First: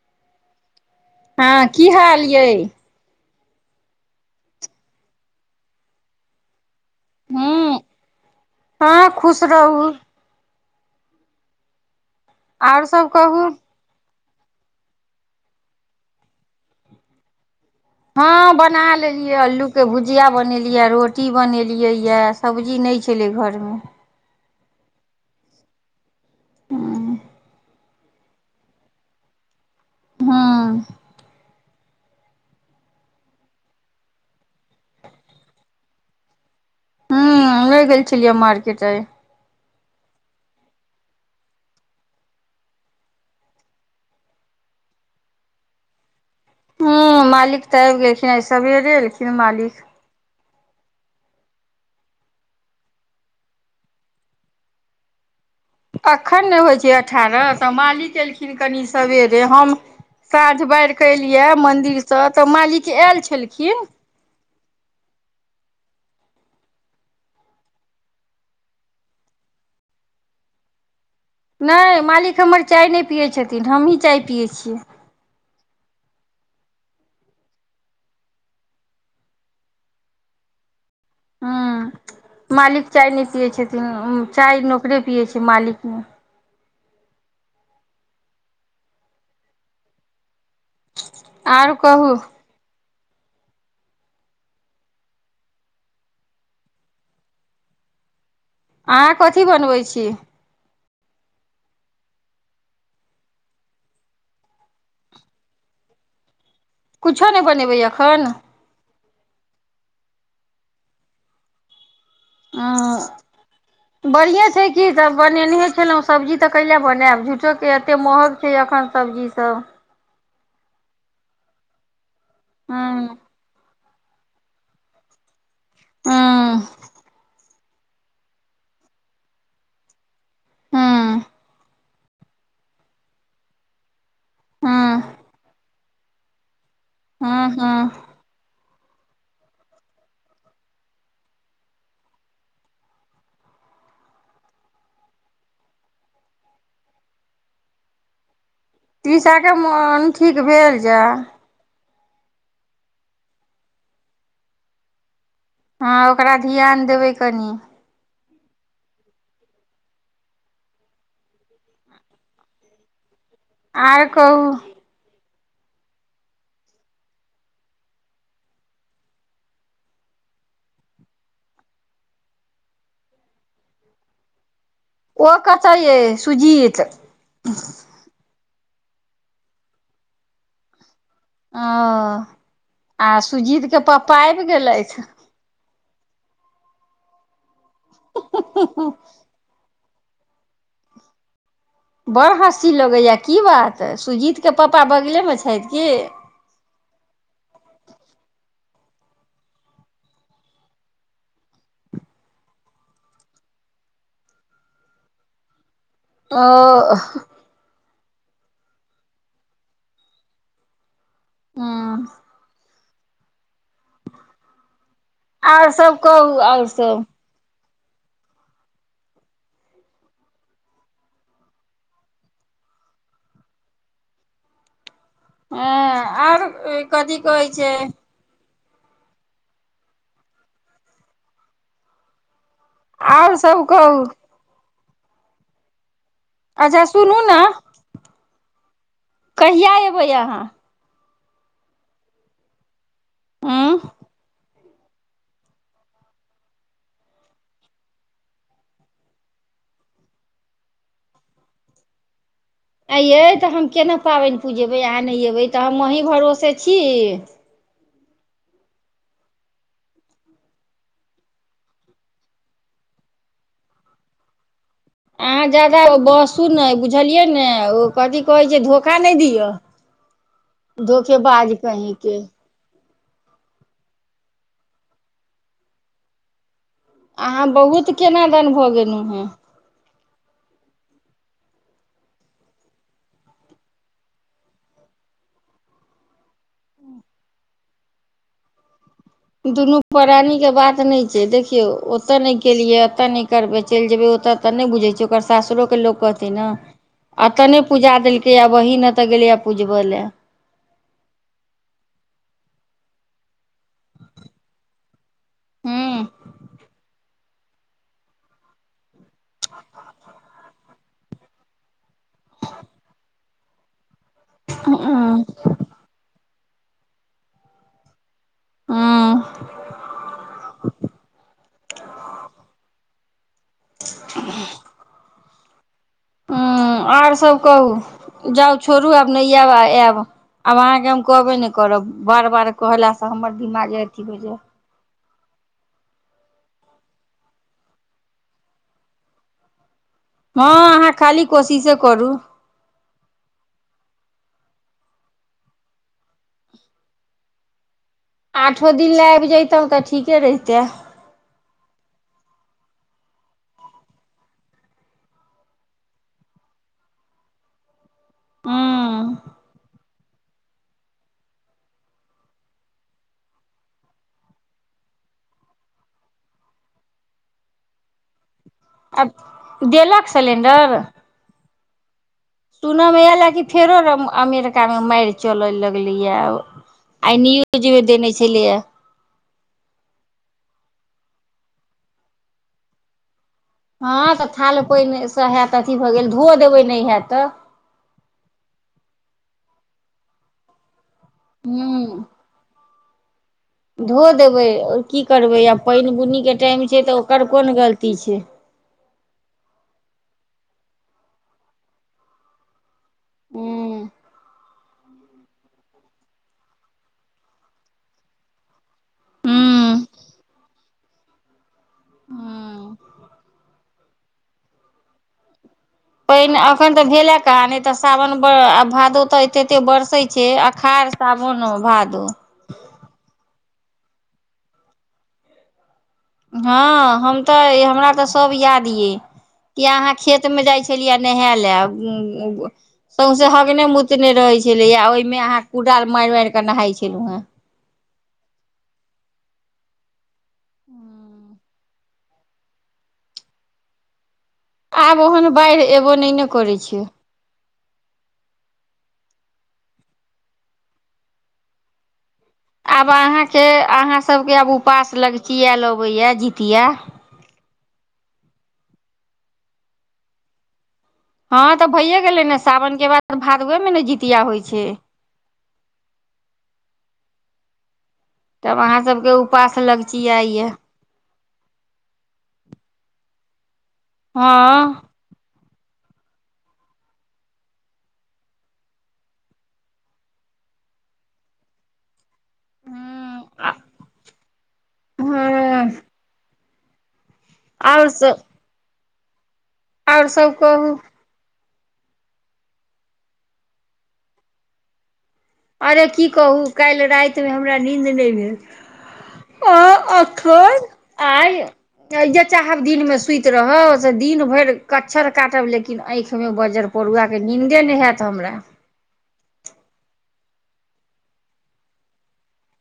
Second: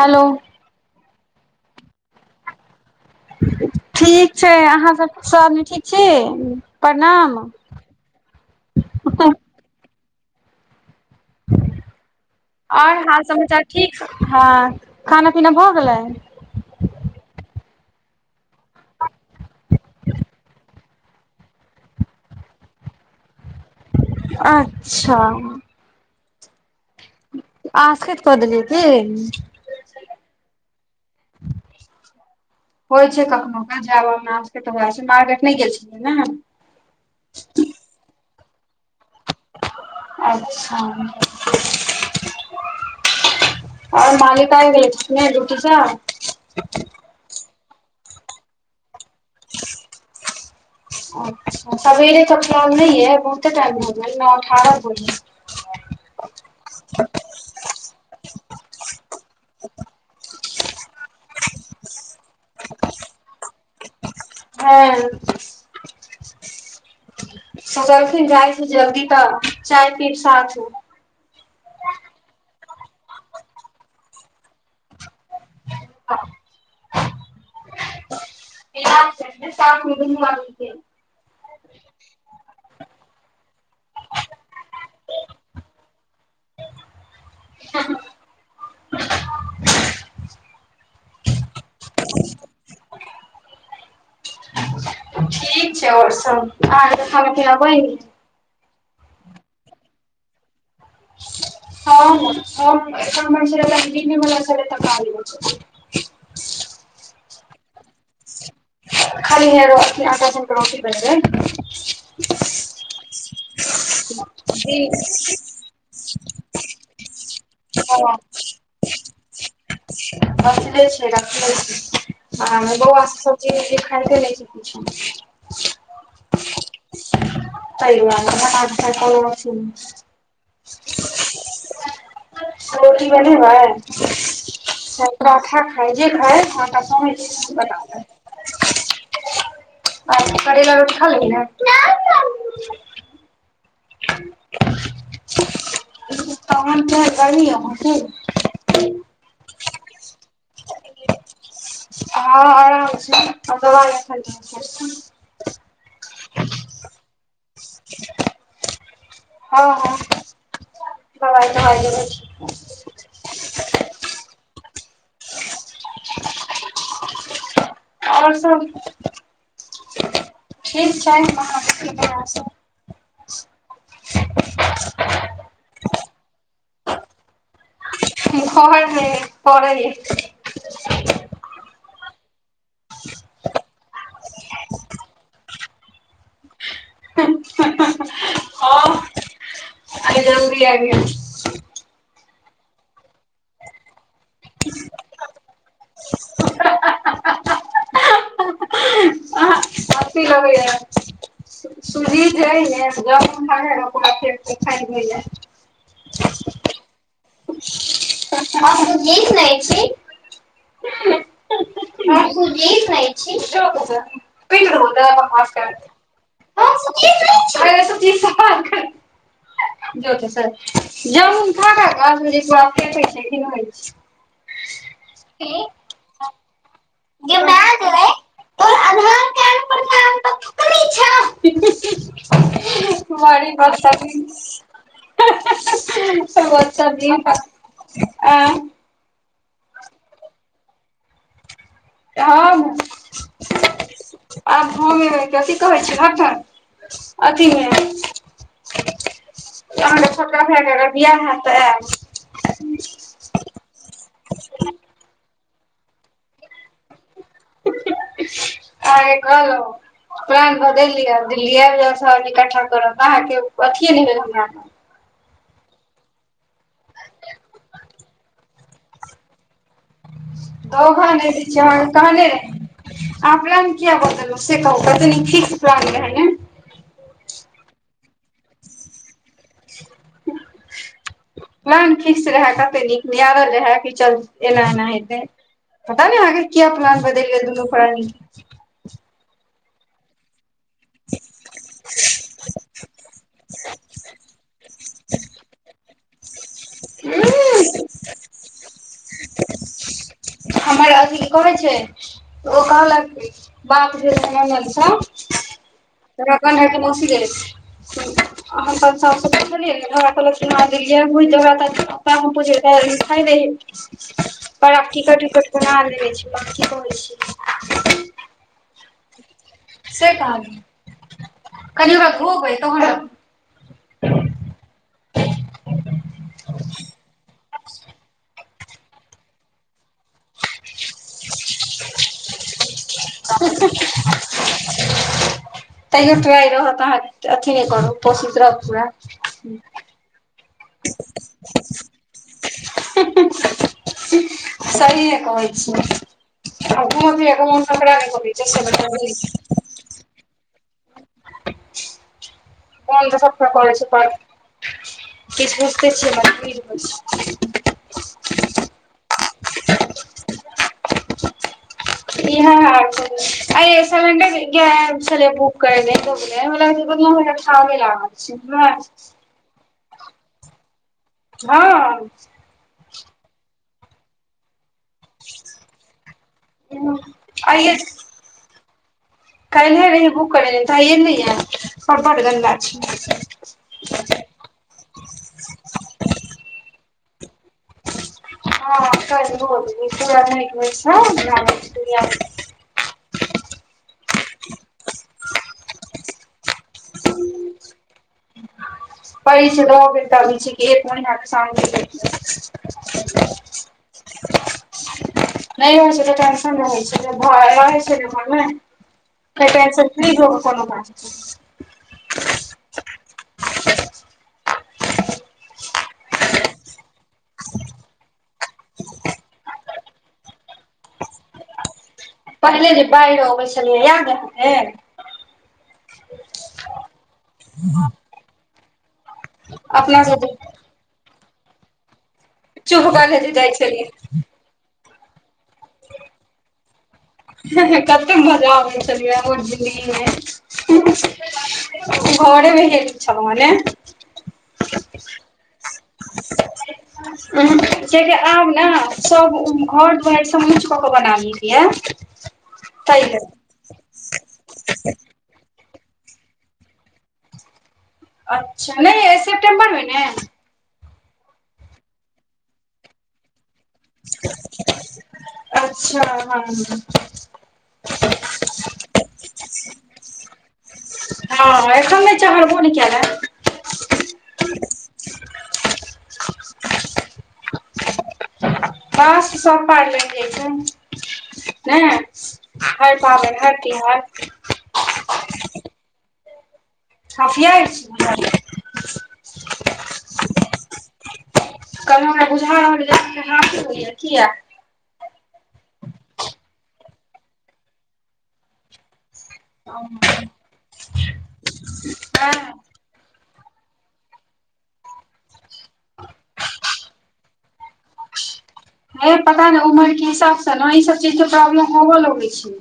hello हँ की हाल यै ठीक छै अहाँसभ सब आदमी ठीक छी प्रणाम हूँ हँ खुश रहू आओर सब हाल कहू समाचार ठीक हँ खाना पीना भऽ गेलै हँ बना लेलियै अल्लूके भुजिया बनेलियै रोटी बनेलियै यए सब्जी नहि छेलै घरमे अच्छा हूंम्म आसकैत क देलीयै की हूंम्म [inaudible] होइ छै कखनो के जाब तऽएह मार्केट नहि गेल छियै ने हमे गेल छलियै मार्केट आय अच्छा आओर मालिका आबि गेलथि कि नहि ड्युटी सँ हूंम्म मालिक तऽ आबि गेलखिन आय सबेरे एलखिन मालिक [inaudible] अच्छा सवेरे तऽ टाइम नहि अय बहुते टाइम हो गेल नौ अठारह भऽ गेल एखन नहि होइ छै अठारह तऽ मालिक एलखिन कनि सवेरे हम साँझ बारि कऽ एलियै मन्दिरसँ तऽ मालिक आयल छलखिन ओ सोचलखिन जाइ छी जल्दी तऽ चाय पीब साथ मे नहि मालिक हमर चाय नहि पियैत छथिन हमहीँ चाय पियैत छियै [inaudible] साफ मे दुनू आदमी के हँ मालिक चाय नहि पियै छथिन चाय नौकरे पियै छै मालिक नय हँ और कहू [inaudible] ठीक छै आओर सब अहाँ कऽ तऽ खाना पिना बैन अहाँ कथी बनबै छी [unintelligible] कुछो नहि बनेबै एखन खाली [inaudible] ओ बढ़िएँ छै की सभ बनेनहे छलहुँ सब्जी तऽ कैले बनायब झूठोके एते महग छै एखन सब्जी सब रखले छै रखले छै एमे बोआ हूं सब जीखाते नहि छै किछु आ [unintelligible] हूं रोटी बनेबैय हूं [unintelligible] खाय जे खाय आटा सानै हूं छिये हूं अचछ करैला रोटी खा लेबही नऽ [unintelligible] तीसाके मोन ठीक भेल जाए हँ आराम छै [unintelligible] हँ ओकरा ध्यान देबै कनि हँ हँ [unintelligible] आर कहू आओर सब ठीक छै अहाँ सबके दया सँ ओ कतऽ ये सुजीत घरमे परल अछि ओ आ सुजीतके पपा आबि गेलथि [inaudible] [inaudible] बड़ी जल्दी अबी गेलखिन बड़ हँसी लगैए की बात सुजीतके पापा बगलेमे छैथ की अहाँ अथी लगैये [unintelligible] ओ [unintelligible] हँ [unintelligible] आओर सब कहू [unintelligible] आओर सब हँ जामुन खा खा आ प फइ छै खनइ छै [inaudible] ह और कथि कहै छै अधार कार्ड ठीक आओर छेय सब कहू [unintelligible] बड़ी अच्छा सुनू बतमिज [inaudible] कहिआ एयबै अहाँ के हम हँ आब हम एबै कथी कहै छै अथि मे अहाँके छोटका भायके अगर बिआह हेत तऽ आएब आई यै तऽ हम केना पाबैन पूजेबै आहाँ नहि अबै तऽ हम अहीँ भरोसे छी आ कहल प्राण बदल दिअ दिल्ली आबि जाउ सहरजी कट्ठा करब अहाँके अथिए नहि भेल अहाँ ज्यादा ओ बहसू नै बुझलियै ने ओ कथी कहैत छै धोखा नहि दिअ धोखा नै धोखेबाज दैछी हम अहा के कहीं कहने रही आ प्लान किया बदलहु से कहू कते नीक फिक्स प्लान रहै न अहाँ बहुत केना दन भऽ गेलहुँ हेँ ह प्लान फिक्स रहै कते नीक नियारल रहै कि चल एना एना हेतै पता नहि अहाँ के किया प्लान बदलि गेल दुनू परानि के दुनू प्राणी के बात नहि छै देखियौ ओते नहि केलियै एते ने क करबै चलि जेबै ओतऽ तऽ नहि बुझै छियै ओकर सासुरोके लोक कहतै ने आ त ने के पूजा देलकैए बहिन ओतऽ गेलैए पूजबय लए हमर अथी कहै छै ओ कहलक बाप जे सम म्गलसँ हँ त रकनढइ क बसी दे अहाँ ता कहल घ प्पा हम पूइ दे [inaudible] पर आब हँ टिकट उकट बना लेने छै की कहै छै हँ से कह कनि ओकरा धोबै तहन र ह ह आर सब कहू जाउ छोड़ू आब नहि आयब आयब आब अहाँके हम कहबे नहि करब बार बार कहलास से हमर दिमागे अथी होय तैयो ट्राय रहत अहाँ अथी नहि करू कोशिश रहत पूरा हँ अहाँ खाली कोशिशे करू [inaudible] सहिये कहै छी आ करै छै से आठो दिन लए बताबू आबि जैतहुँ तऽ ठीके रहितै मन तऽ सब के कर छै पर कि बुझते छिय मजबूरी ह हँ अइ सलेंडर गैस आयल छलै बुक करै लै तने म बल खाब लब छै आ देलक सिलेण्डर हँ सुन मे आयल अ की फेरो अमेरिका मे मारि चले लगलैय आइ न्यूज आइये मे देने छलेय काल्हिये रही बुक करेने तऽ एलैय पर बड़ गन्दा छै हँ तऽ थाल पानिसँ हयत अथी भऽ गेल धो देबै नहि हयत तऽ हँ कर बल तराै हूँ ने [inaudible] धो देबै और की करबै आ पानि बुनीके टाइम छै तऽ ओकर कोन गलती छै पी छै द बे द भी छै एक महिना को साम [inaudible] ह्म नहि हो तऽ टेनशन नहि होइ छै भय होइ छै ने म कैस हूँ फ्री भ क कोनो काज हूँ [unintelligible] पाइन अखन तऽ भेले कहा नहि तऽ सावन आ भादो तऽ ए एते बरसैत छै अषाढ़ सावानो भादो पहिले जे बाढ़ि अबै छलियै याद अछी ने हाँ हम तऽ हमरा तऽ सब याद ये किआ अहाँ अपना खेत सब जे में जाइ छी जाई छलीए नेहा ल गु गु चुप कऽके जे सौसे जाइ हगने छलियै मुतने रहे छै छलैएा ओहि में अहाँ कुडाल मारि मारि क नहााय छलहुॅ हें कतै माजा आबैए छललियै ओ ज़िन्दगी में घरेमे ह छल मने [unintelligible] आब ओहन बाढ़ि एबो ने ने करैत छै जेकि आब ने सभ घर दुआरि सभ उँच कऽ कऽ बना लेल के एय आब तै अहाँके अहाँ सभके आब उपास लगचियायल अबैया जितिया अच्छा नहि सेपटेम्बर मे ने हँ तऽ भइए गेलै ने साावनके बाद भादवेमे ने जीतिया होइत छै अच्छा हँ तब अहाँ सबके उपवास लगचियाइयए हँ एखन च हरब ने कना [unintelligible] हाँ बस स पड़ ल छै ने [unintelligible] हर पाबै ह कि हर हे [unintelligible] और सब कहू तब हमरा बुझा रहल हा होइया क य [unintelligible] अरे की कहू काल्हि राति मे हमरा निन्द नहि भेल आ अखन आ जे चाहब दिन में सुति रहब से दिन भरि कच्छर काटब लेकिन आँखि में बजर परुआ के निन्दे नहि होयत हमरा हे पता ने उमर के हिसाब से ने ई सब चीज के प्रॉब्लम होबो लगै छै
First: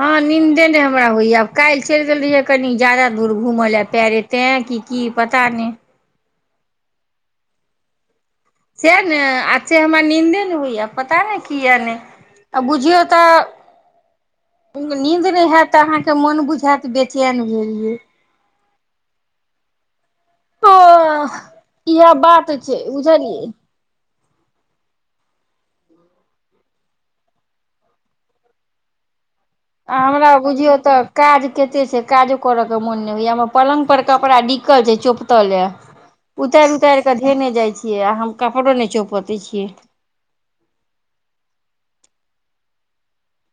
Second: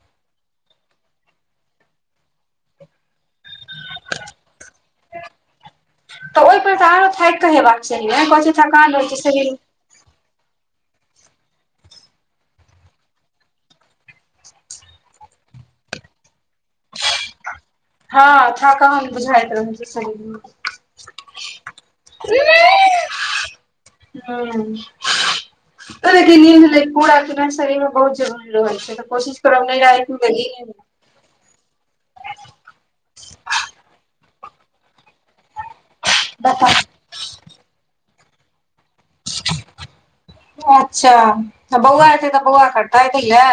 हाँ निंन्दे नहि हमरा होइया आब कालहि चलि गेल रहियै कनी ज्यादा दूर घूमय लऽ पैरे तै कि की पता ने तऽ ओहि पर तऽ आरो थाइक के हेबाक चाही ने थकान सेह रहै छै ने शरीर आ से हमरा नीन्दे नहि होइया पता नहि कऽ य ने आ बुझियौ तऽ नीन्द नहि हायत त अहाँ के मौन बुझायत बेचैन भेल ये हाँ थकान बुझायत रहे शरीर में ओ इहा बात छै बुझलीए हुं लेकगन निन्द ले पुरा शरीर मे बहुत जरुरी रहै छै तऽ कोशिश करब नहि आ राति हमरा मे बुझियौ तऽ काज कते छै काजो करय के मौन नहि होइया पलंग पर कपड़ा डिकल छै चौपतल ये उतारि बताउ उतारि कऽ धेने जाइ छियै आ हम कपड़ो नहि चौपते छियै अच्छा बौआ अतै तऽ बौआ करतै लए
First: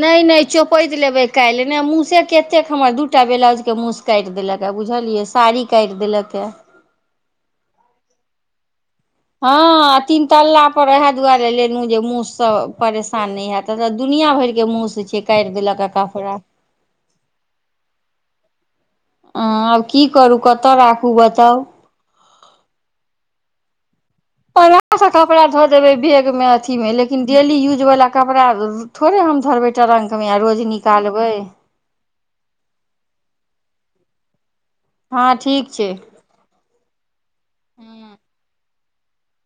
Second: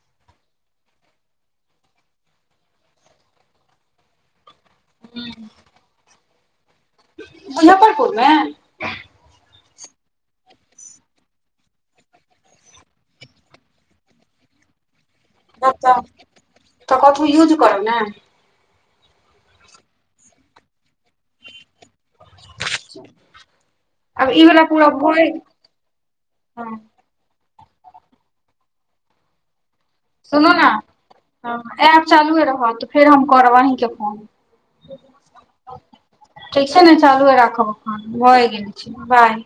ने ने चोपैत लेबै काल्हि नहि मूसे कतेक हमर दू टा ब्लाउज के मूस काटि देलक हे बुझलियै साड़ी काटि देलक हे मुजफ्फ मुजफ्फरपुर मे हाँ तीन तल्ला पर ओएह दुआरे लेलहु जे मुस सँ परेशान नहि हेब एतय तऽ दुनिया भर के मुस छै काटि देलक ह कपड़ा ओतह कथी युज करै ना अऽ आब की करू कतय राखू बताउ आब ई वला पूरा आराम सऽ भोरे कपड़ा धऽ देबै बैग मे अथी हँ में लेकिन लेकिन डेली यूजवला कपड़ा थोड़े हम धरबै टरङ्कमे आ सुनू रोज ने निकालबै ऐप चालुए रहत तऽ फेर हम करब अहीँके फोन हँ ठीक छै ठीक छै ने चालूए राखब फोन हूँ भ गेल छै बाय